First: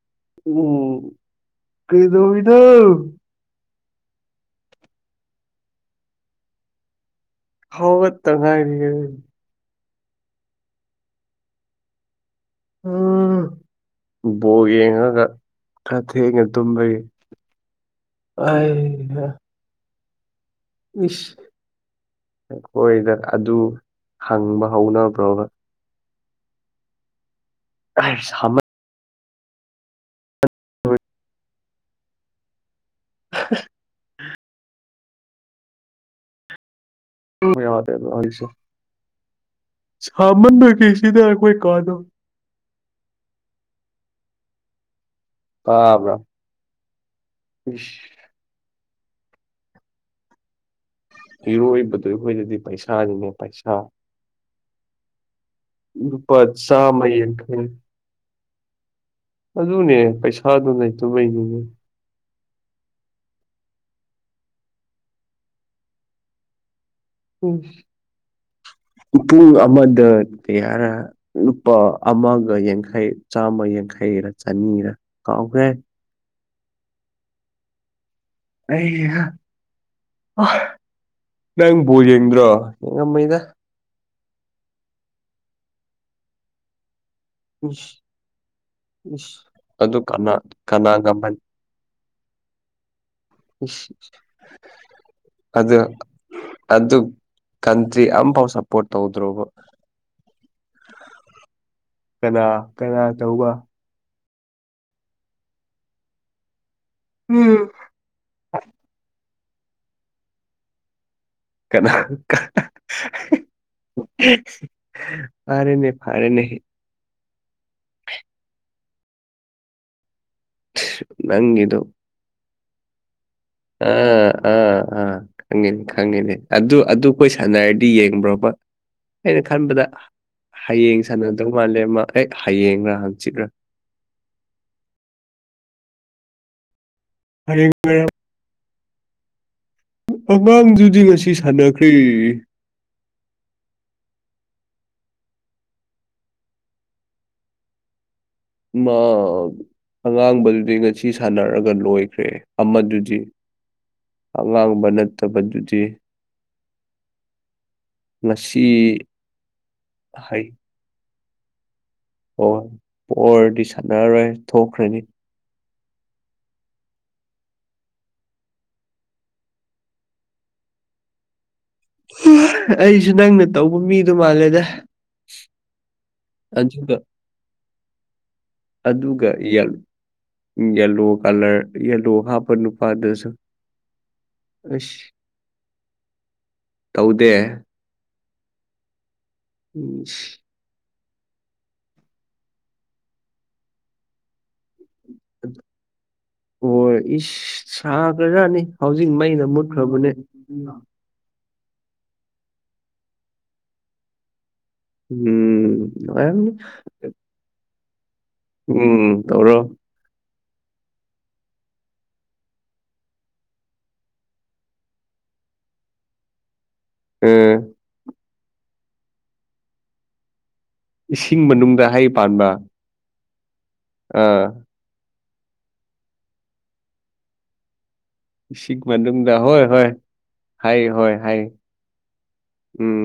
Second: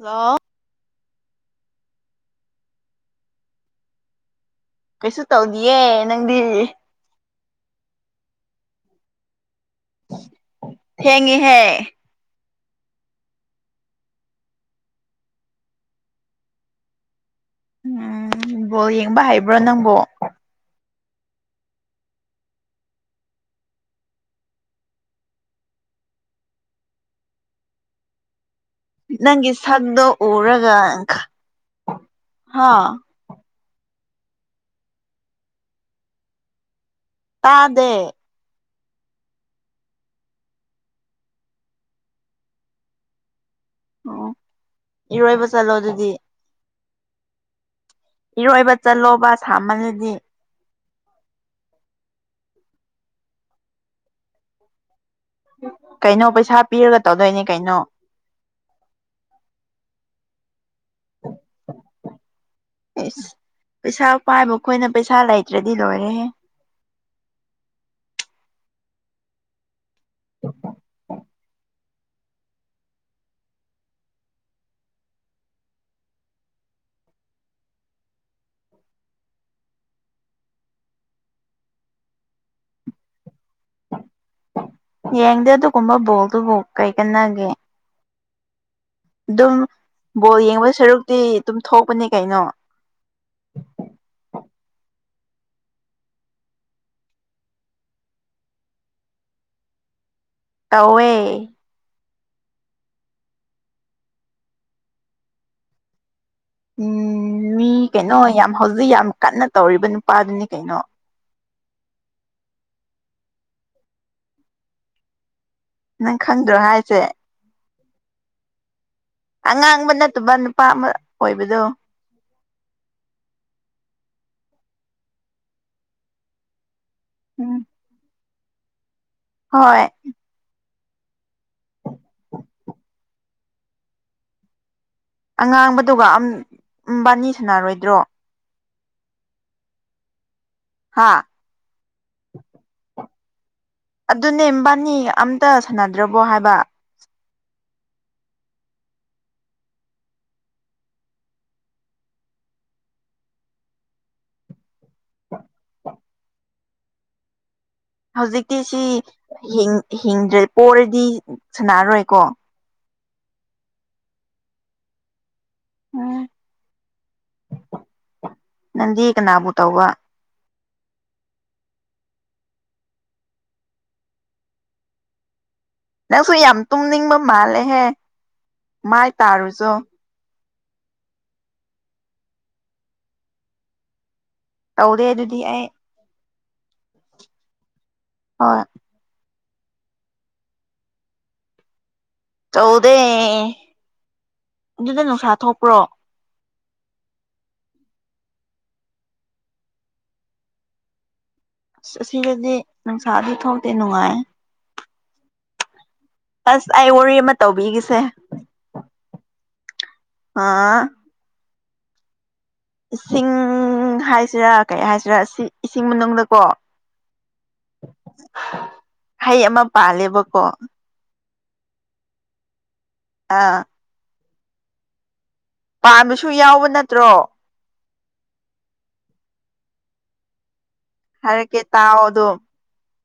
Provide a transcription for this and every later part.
Hello ꯀ꯭ꯔꯤꯗꯧꯔꯤꯅꯣ ꯀꯩꯁꯨ ꯇꯧꯗꯤꯌꯦ ꯅꯪꯗꯤ ꯍꯥꯎꯒꯠꯇ ꯉꯥꯏꯔꯤꯌꯦ ꯊꯦꯡꯉꯤꯍꯦ ꯎꯝ ꯕꯣꯛ ꯌꯦꯡꯉꯒ ꯈꯔ ꯊꯦꯡꯉ ꯇꯨꯝꯕꯩ ꯎꯝ ꯕꯣꯜ ꯌꯦꯡꯕ ꯍꯩꯕ꯭ꯔꯥ ꯅꯪꯕꯣ ꯏꯁ ꯑꯩꯈꯣꯏꯗ ꯑꯗꯨ ꯍꯪꯕ ꯍꯧꯅꯕ꯭ꯔꯣꯕ [unintelligible] ꯁꯥꯃꯟ ꯅꯪꯒꯤ ꯁꯝꯗꯣ ꯎꯔꯒ ꯁꯥꯃꯟ ꯍꯥ [unintelligible] ꯇꯥꯗꯦ ꯍꯧꯖꯤꯛꯁꯦ ꯁꯥꯃꯟꯗ ꯀꯦꯁꯤꯗ ꯑꯩꯈꯣꯏ ꯀꯥꯗꯣ ꯑꯣ ꯏꯔꯣꯏꯕ ꯆꯠꯂꯣ ꯑꯗꯨꯗꯤ ꯇꯥꯕ꯭ꯔꯥ [unintelligible] ꯏꯔꯣꯏꯕ ꯆꯠꯂꯣꯕ ꯁꯥꯃꯜꯂꯗꯤ ꯏꯔꯣꯏꯕꯗꯣ ꯑꯩꯈꯣꯏꯗꯗꯤ ꯄꯩꯁꯥꯅꯤꯅꯦ ꯄꯩꯁꯥ ꯀꯩꯅꯣ ꯅꯨꯄꯥ ꯄꯩꯁꯥ ꯄꯤꯔꯒ ꯆꯥꯝꯃꯥ ꯇꯧꯗꯣꯏꯅꯦ ꯌꯥꯡꯈꯩ ꯀꯩꯅꯣ ꯑꯗꯨꯅꯦ ꯄꯩꯁꯥꯗꯨ ꯂꯩꯇꯕꯩꯅꯤꯅꯦ ꯏꯁ ꯄꯩꯁꯥ ꯄꯥꯏꯕꯈꯣꯏꯅ ꯄꯩꯁꯥ ꯂꯩꯇ꯭ꯔꯗꯤ ꯂꯣꯏꯔꯦꯍꯦ ꯄꯨꯡ ꯑꯃꯗ ꯀꯌꯥꯔ ꯅꯨꯄꯥ ꯑꯃꯒ ꯌꯥꯡꯈꯩ ꯆꯥꯝꯃ ꯌꯥꯡꯈꯩꯔꯥ ꯆꯅꯤꯔꯥ ꯀꯥꯎꯈ꯭ꯔꯦ ꯅꯪ ꯕꯣꯜ ꯌꯦꯡꯗ꯭ꯔꯣ ꯌꯦꯡꯉꯝꯃꯣꯏꯗ ꯌꯦꯡꯗꯦ ꯑꯗꯨꯒꯨꯝꯕ ꯕꯣꯜꯗꯨꯕꯨ ꯀꯩ ꯀꯟꯅꯒꯦ [unintelligible] ꯏꯁ ꯑꯗꯨꯝ ꯑꯗꯨ ꯀꯅꯥ ꯕꯣꯜ ꯌꯦꯡꯕ ꯀꯅꯥ ꯁꯔꯨꯛꯇꯤ ꯉꯝꯍꯟ ꯇꯨꯝꯊꯣꯛꯄꯅꯤ ꯀꯩꯅꯣ ꯑꯗꯨꯒ ꯑꯗꯨ ꯀꯟꯇ꯭ꯔꯤ ꯑꯝꯐꯥꯎ ꯁꯞꯄꯣꯔꯠ ꯇꯧꯗ꯭ꯔꯣꯕ ꯇꯧꯋꯦ ꯀꯅꯥ ꯀꯅꯥ ꯇꯧꯕ ꯎꯝ ꯀꯩꯅꯣ ꯌꯥꯝ ꯍꯧꯖꯤꯛ ꯌꯥꯝ ꯀꯟꯅ ꯇꯧꯔꯤꯕ ꯅꯨꯄꯥꯗꯨꯅꯤ ꯀꯩꯅꯣ ꯀꯅꯥ ꯐꯔꯦꯅꯦ ꯅꯪ ꯐꯔꯦꯅꯦ ꯈꯪꯗ꯭ꯔꯣ ꯍꯥꯏꯖꯦ ꯑꯉꯥꯡꯕ ꯅꯠꯇꯕ ꯅꯨꯄꯥ ꯑꯃ ꯑꯣꯏꯕꯗꯣ ꯅꯪꯒꯤꯗꯣ ꯑ ꯑ ꯑ ꯈꯪꯉꯅꯤ ꯈꯪꯉꯅꯤ ꯑꯗꯨ ꯑꯗꯨ ꯑꯗꯨ ꯀꯣꯏ ꯎꯝ ꯁꯥꯟꯅꯔ ꯗꯤ ꯌꯦꯡꯕ꯭ꯔꯣꯕ ꯑꯩꯅ ꯍꯣꯏ ꯈꯟꯕꯗ ꯍꯌꯦꯡ ꯁꯥꯟꯅꯗꯧ ꯃꯥꯜꯂꯦ ꯃꯥ ꯑꯦꯛ ꯍꯌꯦꯡꯔ ꯍꯪꯆꯤꯠꯔ ꯑꯉꯥꯡꯕꯗꯨꯒ ꯑꯝ ꯕꯥꯅꯤ ꯍꯌꯦꯡ ꯁꯥꯟꯅꯔꯣꯏꯗ꯭ꯔꯣ ꯉꯔꯥꯡ ꯑꯉꯥꯡꯗꯨꯗꯤ ꯍꯥ ꯉꯁꯤ ꯁꯥꯟꯅꯈ꯭ꯔꯦ ꯑꯗꯨꯅꯦ ꯃꯕꯥꯅꯤ ꯑꯝꯇ ꯁꯥꯟꯅꯗ꯭ꯔꯕꯣ ꯍꯥꯏꯕ ꯃꯥ ꯑꯉꯥꯡꯕꯗꯨꯗꯤ ꯉꯁꯤ ꯁꯥꯟꯅꯔꯒ ꯂꯣꯏꯈ꯭ꯔꯦ ꯑꯃꯗꯨꯗꯤ ꯑꯉꯥꯡꯕ ꯅꯠꯇꯕꯗꯨꯗꯤ ꯍꯧꯖꯤꯛꯇꯤ ꯉꯁꯤ ꯁꯤ ꯍꯤꯡ ꯍꯩ ꯍꯤꯡꯗ꯭ꯔꯦ ꯄꯣꯔꯗꯤ ꯁꯥꯟꯅꯔꯣꯏꯀꯣ ꯍꯣꯏ ꯄꯣꯔꯗꯤ ꯁꯥꯟꯅꯔꯔꯣꯏ ꯊꯣꯛꯈ꯭ꯔꯅꯤ ꯎꯝ ꯅꯪꯗꯤ ꯀꯅꯥꯕꯨ ꯇꯧꯕ ꯑꯩꯖꯨ ꯅꯪꯅ ꯇꯧꯕ ꯃꯤꯗꯣ ꯃꯥꯜꯂꯦꯗ ꯅꯪꯁꯨ ꯌꯥꯝ ꯑꯗꯨꯒ ꯇꯨꯝꯅꯤꯡꯕ ꯃꯥꯜꯂꯦꯍꯦ ꯃꯥꯏ ꯇꯥꯔꯨꯆꯣ ꯌꯦꯂꯣ ꯀꯂꯔ ꯌꯦꯜꯂꯣ ꯍꯥꯞꯄ ꯅꯨꯄꯥꯗꯨꯁꯨ ꯇꯧꯗꯦ ꯑꯩꯁ ꯑꯗꯨꯗꯤ ꯑꯩ ꯇꯧꯗꯦ ꯍꯣꯏ ꯎꯝ ꯁꯤꯁ ꯇꯧꯗꯦ ꯑꯗꯨꯗ ꯅꯨꯡꯁꯥ ꯊꯣꯛꯄ꯭ꯔꯣ ꯄꯣꯔ ꯏꯁ ꯁꯥꯒ꯭ꯔꯖꯥꯠꯅꯤ ꯍꯧꯖꯤꯛ ꯃꯩꯅ ꯃꯨꯠꯈ꯭ꯔꯕꯅꯦ ꯑꯁ ꯑꯁꯤꯗꯗꯤ ꯅꯨꯡꯁꯥꯗꯤ ꯊꯣꯛꯇꯦ ꯅꯨꯡꯉꯥꯏ ꯎꯝ ꯑꯁ ꯑꯩ ꯋꯥꯔꯤ ꯑꯃ ꯇꯧꯕꯤꯒꯦꯁꯦ ꯎꯝ ꯇꯧꯔꯣ ꯑꯥ ꯏꯁꯤꯡ ꯍꯥꯏꯁꯤꯔꯥ ꯀꯩ ꯍꯥꯏꯁꯤꯔꯥ ꯁꯥ ꯏꯁꯤꯡ ꯃꯅꯨꯡꯗꯀꯣ ꯎꯝ ꯍꯩ ꯑꯃ ꯄꯥꯜꯂꯦꯕꯀꯣ ꯏꯁꯤꯡ ꯃꯅꯨꯡꯗ ꯍꯩ ꯄꯥꯟꯕ ꯑꯥ ꯑꯥ ꯄꯥꯟꯕꯁꯨ ꯌꯥꯎꯕ ꯅꯠꯇ꯭ꯔꯣ ꯏꯁꯤꯡ ꯃꯅꯨꯡꯗ ꯍꯣꯏ ꯍꯣꯏ ꯍꯩ ꯍꯣꯏ ꯍꯩ ꯍꯥꯏꯔꯛꯀꯦ ꯇꯥꯎ ꯑꯗꯣ ꯎꯝ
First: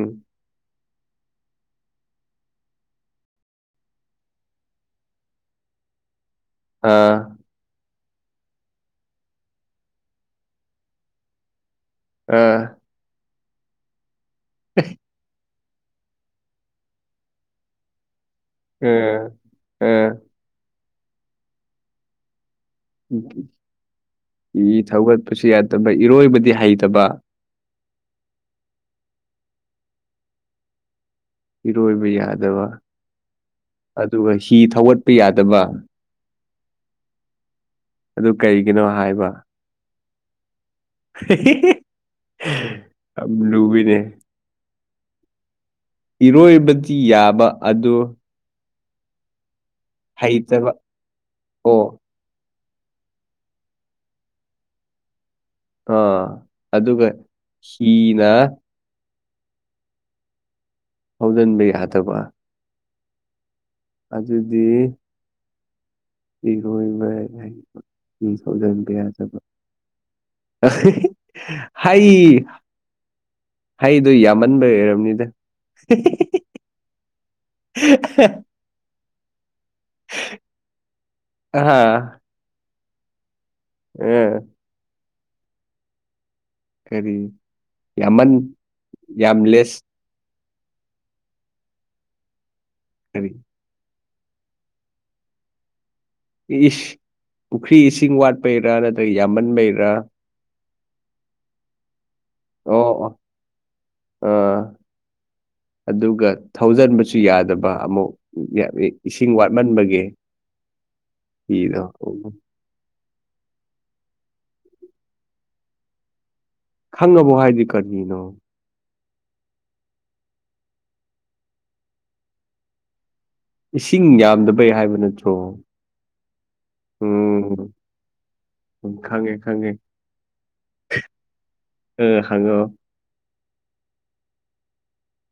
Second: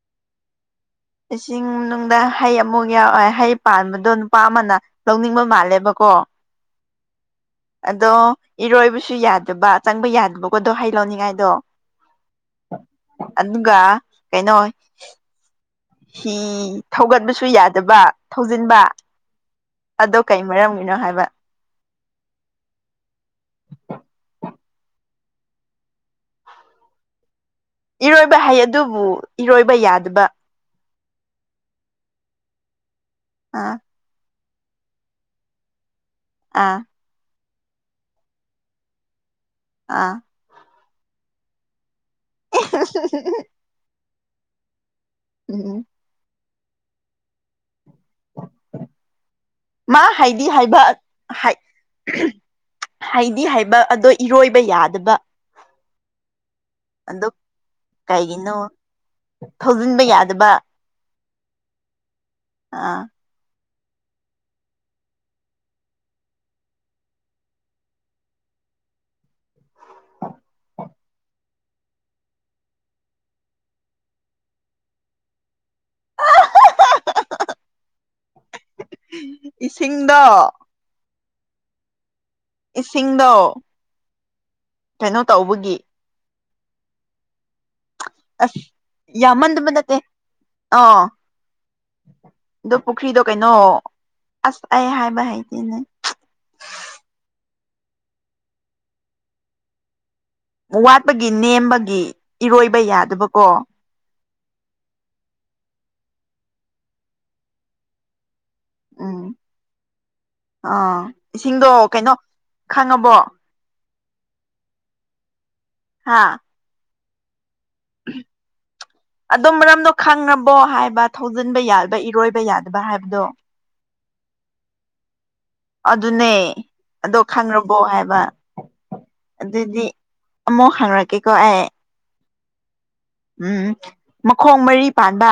ꯏꯁꯤꯡ ꯃꯅꯨꯡꯗ ꯍꯩ ꯑꯃꯨꯛ ꯌꯥꯎꯑꯦ ꯍꯩ ꯄꯥꯟꯕꯗꯣ ꯅꯨꯄꯥ ꯑꯃꯅ ꯂꯧꯅꯤꯡꯕ ꯃꯥꯜꯂꯦꯕꯀꯣ ꯑꯥ ꯑꯗꯣ ꯏꯔꯣꯏꯕꯁꯨ ꯌꯥꯗꯕ ꯆꯪꯕ ꯌꯥꯗꯕꯀꯣꯗꯣ ꯍꯩ ꯂꯧꯅꯤꯡꯉꯥꯏꯗꯣ ꯑꯥ ꯑꯗꯨꯒ ꯀꯩꯅꯣ ꯍꯤ ꯊꯧꯒꯠꯕꯁꯨ ꯌꯥꯗꯕ ꯊꯧꯖꯤꯟꯕ ꯑꯥ ꯑꯥ ꯑꯗꯣ ꯀꯩ ꯃꯔꯝꯒꯤꯅꯣ ꯍꯥꯏꯕ ꯎ ꯏ ꯊꯧꯒꯠꯄꯁꯨ ꯌꯥꯗꯕ ꯏꯔꯣꯏꯕꯗꯤ ꯍꯩꯇꯕ ꯏꯔꯣꯏꯕ ꯍꯥꯏꯩ ꯑꯗꯨꯕꯨ ꯏꯔꯣꯏꯕ ꯌꯥꯗꯕ ꯏꯔꯣꯏꯕ ꯌꯥꯗꯕ ꯑꯥ ꯑꯗꯨꯒ ꯍꯤ ꯊꯧꯒꯠꯄ ꯌꯥꯗꯕ ꯑꯥ ꯑꯗꯨ ꯀꯔꯤꯒꯤꯅꯣ ꯍꯥꯏꯕ ꯑꯥ ꯍꯤ ꯍꯤ ꯌꯥꯝ ꯂꯨꯋꯤꯅꯦ ꯎꯝ ꯎꯝ ꯏꯔꯣꯏꯕꯗꯤ ꯌꯥꯕ ꯑꯗꯣ ꯃꯥ ꯍꯥꯏꯗꯤ ꯍꯩꯇꯕ ꯍꯥꯏꯕ ꯑꯣ ꯍꯥꯏꯠ ꯍꯩꯗꯤ ꯍꯩꯕ ꯑꯗꯣ ꯏꯔꯣꯏꯕ ꯌꯥꯗꯕ ꯑꯥ ꯑꯗꯨꯒ ꯑꯗꯣ ꯁꯤꯅ ꯀꯩꯒꯤꯅꯣ ꯊꯧꯖꯤꯟꯕ ꯌꯥꯗꯕ ꯊꯧꯖꯤꯟꯕ ꯌꯥꯗꯕ ꯑꯥ ꯑꯗꯨꯗꯤ ꯏꯔꯣꯏꯕ ꯍꯩꯕ ꯃꯤ ꯊꯧꯖꯤꯟꯕ ꯌꯥꯗꯕ ꯍꯩ ꯍꯩꯗꯣ ꯌꯥꯝꯃꯟꯕꯩ ꯑꯣꯏꯔꯝꯅꯤꯗ ꯍꯤ ꯍꯤ [unintelligible] ꯏꯁꯤꯡꯗꯣ ꯑꯍꯥꯥ ꯏꯁꯤꯡꯗꯣ ꯑꯥ ꯀꯩꯅꯣ ꯇꯧꯕꯒꯤ ꯀꯔꯤ ꯌꯥꯝꯃꯟ ꯑꯁ ꯌꯥꯝ ꯂꯦꯁ ꯑ ꯑꯗꯣ ꯄꯨꯈ꯭ꯔꯤꯗꯣ ꯀꯔꯤ ꯀꯩꯅꯣ ꯑꯁ ꯑꯩ ꯍꯥꯏꯕ ꯍꯩꯇꯦ ꯅꯪ ꯏꯁ ꯄꯨꯈ꯭ꯔꯤ ꯏꯁꯤꯡ ꯋꯥꯠꯄꯩꯔꯥ ꯅꯠꯇ꯭ꯔꯒ ꯌꯥꯝꯃꯟꯕꯩꯔꯥ ꯋꯥꯠꯄꯒꯤ ꯅꯦꯝꯕꯒꯤ ꯏꯔꯣꯏꯕ ꯌꯥꯗꯕꯀꯣ ꯑ ꯑꯗꯨꯒ ꯊꯧꯖꯟꯕꯁꯨ ꯌꯥꯗꯕ ꯑꯃꯨꯛ ꯎꯝ ꯏꯁꯤꯡ ꯋꯥꯠꯃꯟꯕꯒꯤ ꯑꯥ ꯏꯁꯤꯡꯗꯣ ꯐꯤꯗꯣ ꯎ ꯀꯩꯅꯣ ꯈꯪꯉꯕꯣ ꯍꯥꯥ ꯈꯪꯉꯕꯣ ꯍꯥꯏꯗꯤ ꯀꯔꯤꯅꯣ ꯑꯗꯨ ꯃꯔꯝꯗꯣ ꯈꯪꯉꯕꯣ ꯍꯥꯏꯕ ꯊꯧꯖꯤꯟꯕ ꯌꯥꯕ ꯏꯔꯣꯏꯕ ꯌꯥꯗꯕ ꯍꯥꯏꯕꯗꯣ ꯏꯁꯤꯡ ꯌꯥꯝꯗꯕꯩ ꯍꯥꯏꯕ ꯅꯠꯇ꯭ꯔꯣ ꯑꯗꯨꯅꯦ ꯑꯗꯣ ꯎꯝ ꯈꯪꯉꯕꯣ ꯍꯥꯏꯕ ꯈꯪꯉꯦ ꯈꯪꯉꯦ ꯑꯗꯨꯏꯗꯤ ꯑꯃꯨꯛ ꯍꯪꯔꯀꯀꯦꯀꯣ ꯑꯩ ꯑ ꯍꯪꯉꯛꯑꯣ ꯎꯝ ꯃꯈꯣꯡ ꯃꯔꯤ ꯄꯥꯟꯕ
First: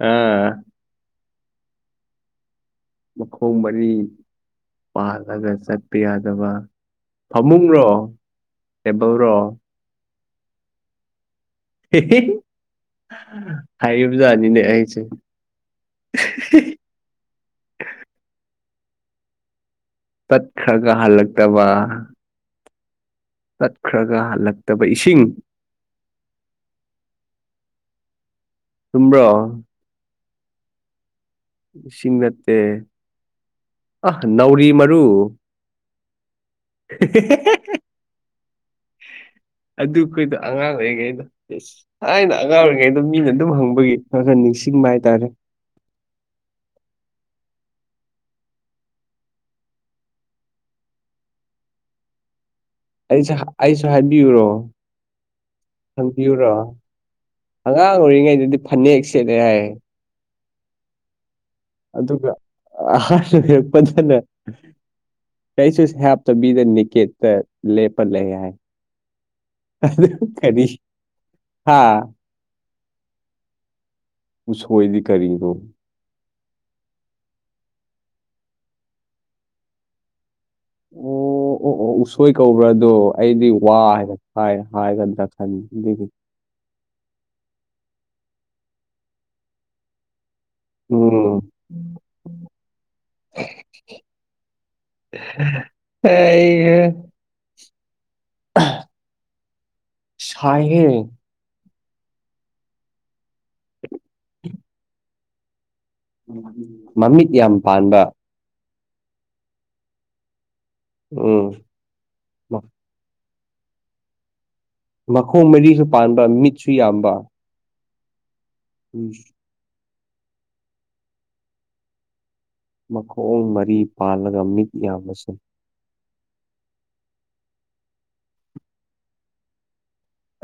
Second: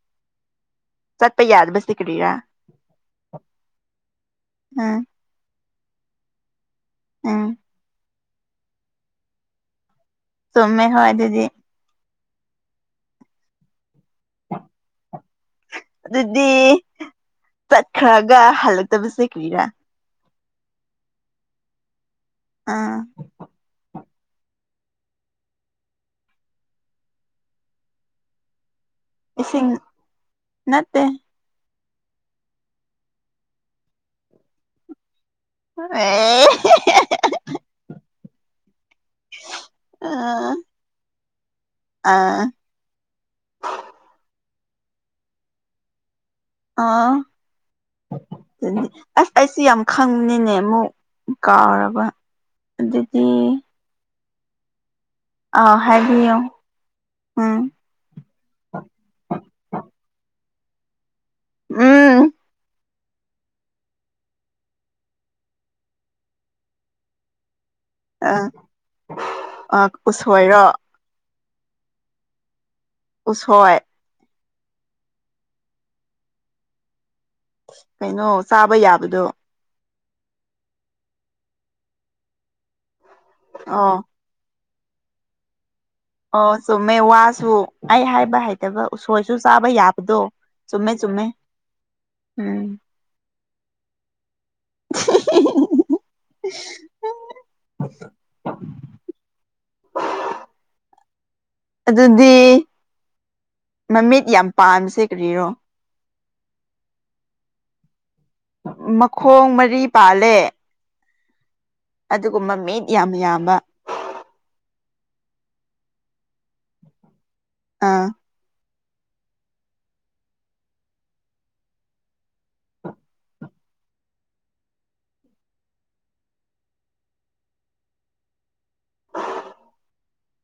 ꯑꯥ ꯆꯠꯄ ꯌꯥꯗꯕꯁꯤꯗꯤ ꯀꯔꯤꯔ ꯃꯈꯣꯡ ꯃꯔꯤ ꯎꯝ ꯄꯥꯜꯂꯒ ꯆꯠꯄ ꯌꯥꯗꯕ ꯎꯝ ꯐꯃꯨꯡꯔꯣ ꯇꯦꯕꯜꯔꯣ ꯆꯨꯝꯃꯦ ꯍꯣꯏ ꯑꯗꯨꯗꯤ ꯍꯥꯏꯔꯤꯕ ꯖꯥꯠꯅꯤꯅꯦ ꯑꯩꯁꯦ ꯑꯗꯨꯗꯤ ꯆꯠꯈ꯭ꯔꯒ ꯍꯜꯂꯛꯇꯕꯁꯦ ꯀ꯭ꯔꯤꯔꯥ ꯇꯠꯈ꯭ꯔꯒ ꯍꯜꯂꯛꯇꯕ ꯑꯥ ꯇꯠꯈ꯭ꯔꯒ ꯍꯜꯂꯛꯇꯕ ꯏꯁꯤꯡ ꯆꯨꯝꯕ꯭ꯔꯣ ꯏꯁꯤꯡ ꯅꯠꯇꯦ ꯏꯁꯤꯡ ꯅꯠꯇꯦ ꯑ ꯅꯥꯎꯔꯤ ꯃꯔꯨ [unintelligible] ꯑꯗꯨꯈꯣꯏꯗꯣ ꯑꯥ ꯑꯉꯥꯡ ꯑꯣꯏꯔꯤꯉꯩꯗ ꯑꯩꯅ ꯑꯥ ꯑꯉꯥꯡ ꯑꯣꯏꯔꯤꯉꯩꯗ ꯃꯤꯅ ꯑꯗꯨꯝ ꯍꯪꯕꯒꯤ ꯈꯔ ꯈꯔ ꯅꯤꯡꯁꯤꯡꯕ ꯍꯥꯏꯇꯥꯔꯦ ꯑꯥ ꯑꯗꯨꯗꯤ ꯑꯁ ꯑꯩꯁꯨ ꯌꯥꯝ ꯈꯪꯕꯅꯤꯅꯦ ꯑꯃꯨꯛ ꯀꯥꯎꯔꯕ ꯑꯗꯨꯗꯤ ꯑꯩꯁꯨ ꯑꯩꯁꯨ ꯍꯥꯏꯕꯤꯌꯨꯔꯣ ꯑꯥꯎ ꯍꯥꯏꯕꯤꯌꯣ ꯈꯪꯕꯤꯌꯨꯔꯣ ꯎꯝ ꯑꯉꯥꯡ ꯥꯑꯣꯏꯔꯤꯉꯩꯗꯗꯤ ꯐꯅꯦꯛ ꯁꯦꯠꯂꯦ ꯍꯥꯏꯌꯦ ꯑꯗꯨꯒ ꯎꯝ ꯑꯍꯜ ꯑꯣꯏꯔꯛꯄꯗꯅ ꯀꯔꯤꯁꯨ ꯍꯞꯇꯕꯤꯗ ꯅꯦꯀꯦꯠꯇ ꯂꯦꯞ ꯄꯂꯦ ꯍꯥꯏ ꯑ ꯑꯗꯨ ꯎꯁꯣꯏꯔꯣ ꯀꯔꯤ ꯍꯥꯥ ꯎꯁꯣꯏ ꯎꯁꯣꯏꯗꯤ ꯀꯔꯤꯅꯣ ꯀꯩꯅꯣ ꯆꯥꯕ ꯌꯥꯕꯗꯣ ꯑꯣ ꯑꯣ ꯑꯣ ꯎꯁꯣꯏ ꯀꯧꯕ꯭ꯔꯥꯗꯣ ꯑꯩꯗꯤ ꯋꯥ ꯑꯣ ꯍꯥꯏꯕ ꯍꯥꯏ ꯍꯥꯏꯒꯗ꯭ꯔ ꯈꯟꯕ ꯑꯗꯨꯒꯤ ꯑꯣ ꯆꯨꯝꯃꯦ ꯋꯥꯁꯨ ꯑꯩ ꯍꯥꯏꯕ ꯍꯩꯇꯕ ꯎꯁꯣꯏꯁꯨ ꯆꯥꯕ ꯌꯥꯕꯗꯣ ꯆꯨꯝꯃꯦ ꯆꯨꯝꯃꯦ ꯎꯝ ꯎꯝ [unintelligible] [unintelligible] ꯁꯥꯏꯍꯦ ꯑꯗꯨꯗꯤ ꯃꯃꯤꯠ ꯌꯥꯝ ꯄꯥꯟꯕꯁꯦ ꯀꯔꯤꯔꯣ ꯃꯃꯤꯠ ꯌꯥꯝ ꯄꯥꯟꯕ ꯃꯈꯣꯡ ꯃꯔꯤ ꯄꯥꯜꯂꯦ ꯎꯝ ꯑꯗꯨꯒ ꯃꯃꯤꯠ ꯌꯥꯝ ꯌꯥꯝꯕ ꯃꯈꯣꯡ ꯃꯔꯤꯁꯨ ꯄꯥꯟꯕ ꯃꯤꯠꯁꯨ ꯌꯥꯝꯕ ꯑꯥ ꯎꯝ ꯃꯈꯣꯡ ꯃꯔꯤ ꯄꯥꯜꯂꯒ ꯃꯤꯠ ꯌꯥꯝꯕꯁꯦ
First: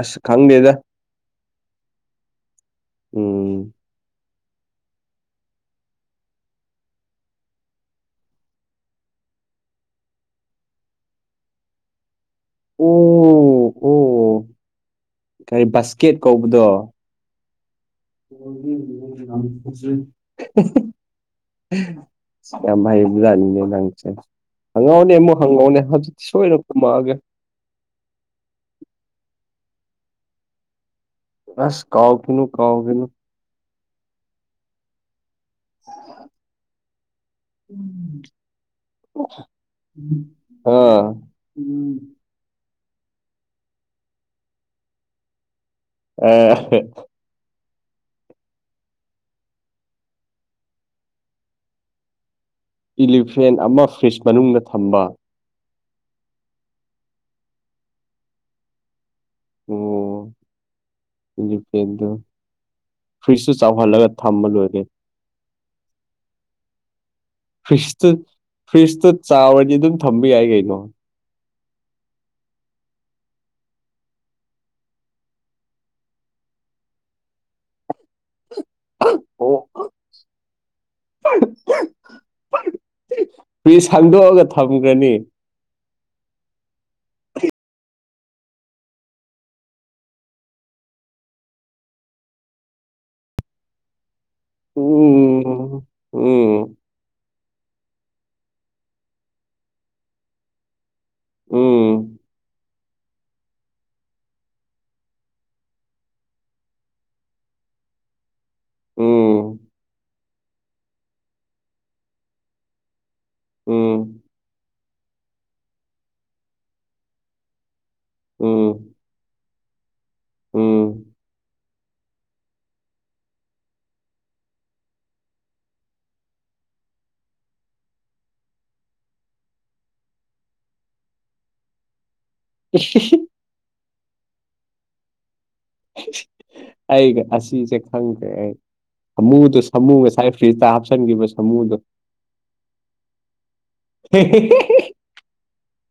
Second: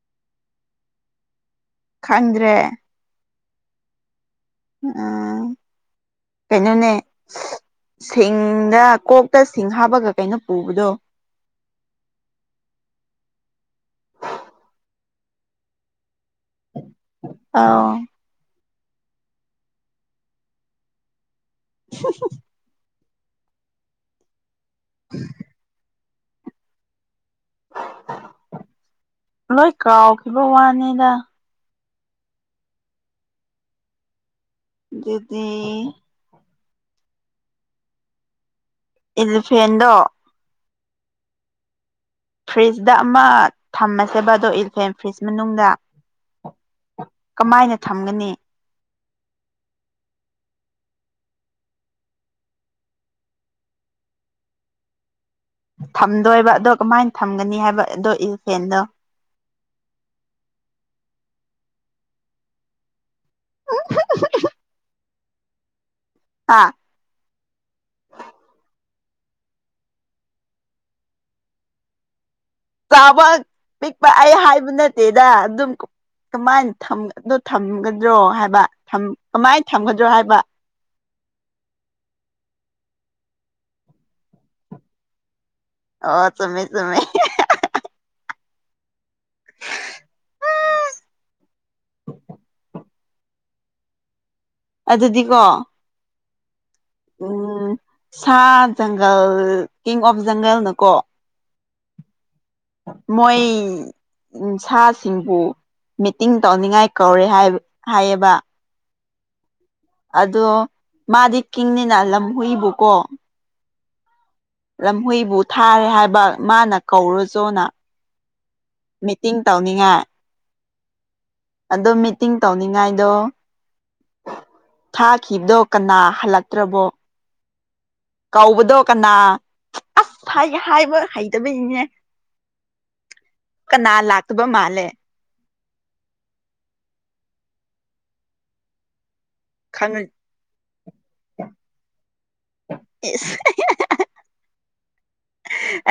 ꯑꯁ ꯈꯪꯗꯦꯗ ꯈꯪꯗ꯭ꯔꯦ ꯎꯝ ꯑ ꯀꯩꯅꯣꯅꯦ ꯁꯤꯡꯗ ꯀꯣꯛꯇ ꯁꯤꯡ ꯍꯥꯞꯄꯒ ꯀꯩꯅꯣ ꯄꯨꯕꯗꯣ ꯑꯣ ꯑꯣ ꯀꯔꯤ ꯕꯥꯁꯀꯦꯠ ꯀꯧꯕꯗꯣ ꯑꯥꯎ [unintelligible] ꯌꯥꯝ ꯍꯥꯏꯕꯖꯥꯅꯤꯡꯅꯦ ꯅꯪꯁꯦ ꯍꯪꯉꯥꯑꯣꯅꯦ ꯑꯃꯨꯛ ꯍꯪꯉꯥꯑꯣꯅꯦ ꯍꯧꯖꯤꯛꯇꯤ ꯁꯣꯏꯅ ꯈꯨꯃꯛꯑꯥꯒꯦ꯫ ꯂꯣꯏ ꯀꯥꯎꯈꯤꯕ ꯋꯥꯅꯤꯗ꯫ ꯑꯁ ꯀꯥꯎꯈꯤꯅꯨ ꯀꯅꯨꯈꯤꯅꯨ꯫ ꯑꯗꯨꯗꯤ [inaudible] ꯏꯂꯤꯐꯦꯟꯗꯣ ꯑꯥ ꯐ꯭ꯔꯤꯖꯗꯥ ꯑꯃ ꯊꯝꯃꯁꯦꯕ ꯑꯗꯣ ꯏꯜꯐꯦꯝ ꯐ꯭ꯔꯤꯖ ꯃꯅꯨꯡꯗ꯫ ꯑ ꯑꯥꯍꯥ ꯀꯃꯥꯏꯅ ꯊꯝꯒꯅꯤ꯫ ꯏꯂꯤꯐ꯭ꯔꯦꯟ ꯑꯃ ꯐ꯭ꯔꯤꯖ ꯃꯅꯨꯡꯗ ꯊꯝꯕ꫰ ꯊꯝꯗꯣꯏꯕ ꯑꯗꯣ ꯀꯃꯥꯏꯟ ꯊꯝꯒꯅꯤ ꯍꯥꯏꯕ ꯑꯗꯣ ꯏꯜꯐꯦꯟꯗꯣ꯫ ꯑꯣ ꯏꯂꯤꯐꯦꯟꯗꯣ꫰ ꯐ꯭ꯔꯤꯖꯇꯨ ꯆꯥꯎꯍꯜꯂꯒ ꯊꯝꯕ ꯂꯣꯏꯔꯦ ꯀꯩꯅꯣ꯫ ꯑꯥ ꯐ꯭ꯔꯤꯖꯇꯨ ꯐ꯭ꯔꯤꯖꯇꯨ ꯆꯥꯎꯔꯗꯤ ꯑꯗꯨꯝ ꯊꯝꯕ ꯌꯥꯏ ꯀꯩꯅꯣ꯫ ꯆꯥꯕ ꯄꯤꯛꯄ ꯑꯩ ꯍꯥꯏꯕ ꯅꯠꯇꯦꯗ ꯑꯗꯨꯝ꫰ ꯀꯃꯥꯏꯅ ꯊꯝꯒ ꯗꯣ ꯊꯝꯒꯗ꯭ꯔꯣ ꯍꯥꯏꯕ ꯊꯝ ꯀꯃꯥꯏ ꯊꯝꯒꯗ꯭ꯔꯣ ꯍꯥꯏꯕ꯫ ꯐꯔꯤꯖ ꯍꯪꯗꯣꯛꯑꯥꯒ ꯊꯝꯒꯔꯅꯤ꯫ ꯑꯣ ꯆꯨꯝꯃꯦ ꯆꯨꯝꯃꯦ꯫ ꯑꯗꯨꯗꯤꯀꯣ ꯎꯝ ꯎꯝ꫰ ꯎꯝ ꯁꯥ ꯖꯪꯒꯜ ꯀꯤꯡ ꯑꯣꯐ ꯖꯪꯒꯜꯅꯀꯣ꫰ ꯎꯝ ꯃꯣꯏ ꯁꯥꯁꯤꯡꯕꯨ ꯃꯤꯇꯤꯡ ꯇꯧꯅꯤꯡꯉꯥꯏ ꯀꯧꯔꯦ ꯍꯥꯏ ꯍꯥꯏꯌꯦꯕ꯫ ꯎꯝ ꯑꯗꯣ ꯃꯥꯗꯤ ꯀꯤꯡꯅꯤꯅ ꯂꯝ ꯍꯨꯏꯕꯨꯀꯣ ꯎꯝ ꯂꯝꯍꯨꯏꯕꯨ ꯊꯥꯔꯦ ꯍꯥꯏꯕ ꯃꯥꯅ ꯀꯧꯔꯨꯖꯣꯅ꯫ ꯎꯝ ꯃꯤꯇꯤꯡ ꯇꯧꯅꯤꯡꯉꯥꯏ꯫ ꯎꯝ ꯑꯗꯣ ꯃꯤꯇꯤꯡ ꯇꯧꯅꯤꯡꯉꯥꯏꯗꯣ꫰ ꯊꯥꯈꯤꯕꯗꯣ ꯀꯅꯥ ꯍꯜꯂꯛꯇ꯭ꯔꯕꯣ꯫ ꯀꯧꯕꯗꯣ ꯀꯅꯥ ꯑꯁ ꯍꯥꯏꯒꯦ ꯍꯥꯏꯕ ꯍꯩꯇꯕꯏꯅꯤꯅꯦ꯫ [unintelligible] ꯀꯅꯥ ꯂꯥꯛꯇꯕ ꯃꯥꯜꯂꯦ ꯑꯩꯒ ꯑꯁꯤꯁꯦ ꯈꯪꯈ꯭ꯔꯦ ꯑꯩ ꯑꯃꯨꯗꯨ ꯁꯃꯨ ꯈꯪꯉ ꯉꯁꯥꯏ ꯐ꯭ꯔꯤꯖꯇ ꯍꯥꯞꯆꯟꯒꯤꯕ ꯁꯥꯃꯨꯗꯣ ꯏꯖ ꯑꯦ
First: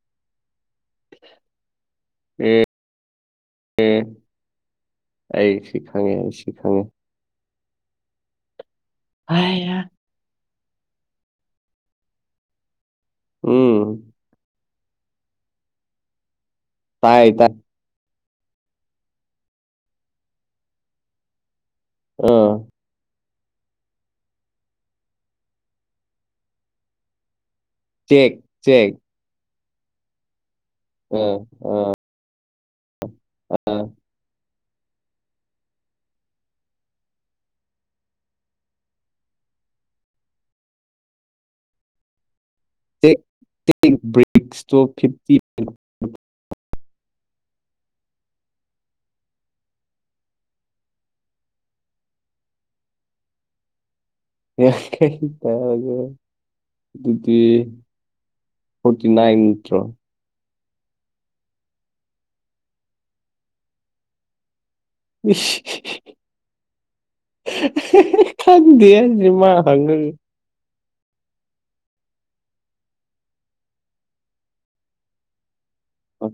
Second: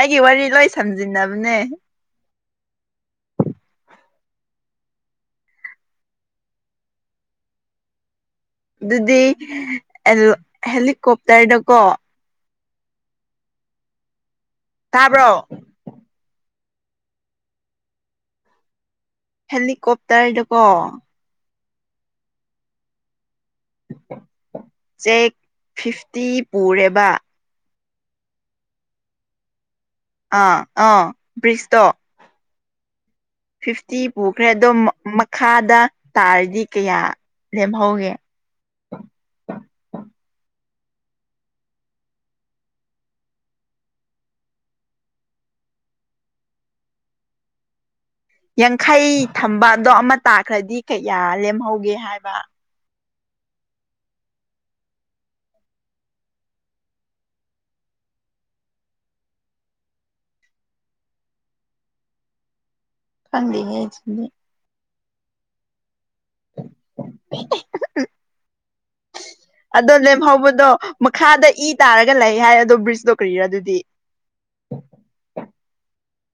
ꯑꯩꯒꯤ ꯋꯥꯔꯤ ꯂꯣꯏ ꯁꯝꯖꯤꯟꯅꯕꯅꯦ꯫ ꯑꯦ ꯑꯦ ꯑꯩꯁꯤ ꯈꯉꯦ ꯑꯩꯁꯤ ꯈꯉꯦ꯫ ꯑꯗꯨꯗꯤ ꯍꯥꯏꯌꯥ ꯑꯂꯣ ꯍꯦꯂꯤꯀꯣꯞꯇꯔꯗꯀꯣ꯫ ꯎꯝ ꯇꯥꯕ꯭ꯔꯣ꯫ ꯇꯥꯏ ꯇꯥꯏ ꯍꯦꯂꯤꯀꯣꯞꯇꯔꯗꯨꯀꯣ ꯑꯥ ꯆꯦꯛ ꯐꯤꯐꯇꯤ ꯄꯨꯔꯦꯕ ꯆꯦꯛ ꯆꯦꯛ ꯑꯥ ꯑꯥ ꯑ ꯄꯤꯁꯇꯣ ꯐꯤꯐꯇꯤ ꯄꯨꯈ꯭ꯔꯦ ꯑꯗꯣ ꯃꯈꯥꯗ ꯇꯥꯔꯗꯤ ꯀꯌꯥ ꯂꯦꯝꯍꯧꯒꯦ ꯆꯦꯛ [unintelligible] ꯇꯣ ꯐꯤꯞꯇꯤ [unintelligible] ꯌꯥꯡꯈꯩ ꯊꯝꯕ ꯑꯗꯣ ꯑꯃ ꯇꯥꯈ꯭ꯔꯗꯤ ꯀꯌꯥ ꯂꯦꯝꯍꯧꯒꯦ ꯍꯥꯏꯕ ꯍꯦ [unintelligible] ꯑꯗꯨꯗꯤ ꯐꯣꯔꯇꯤ ꯅꯥꯏꯟ ꯅꯠꯇ꯭ꯔꯣ ꯈꯪꯗꯦꯅꯦ ꯑꯗꯨꯗꯤ ꯢꯁ ꯈꯪꯗꯦ ꯍꯥꯢꯁꯤꯅꯤ ꯃꯥ ꯍꯪꯉꯒ ꯍꯧꯕꯗꯣ ꯃꯈꯥꯗ ꯏ ꯇꯥꯔꯒ ꯂꯩ ꯍꯥꯏ ꯑꯗꯣ ꯕ꯭ꯔꯤꯖꯇꯣ ꯀꯔꯤꯔ ꯑꯗꯨꯗꯤ ꯑꯣ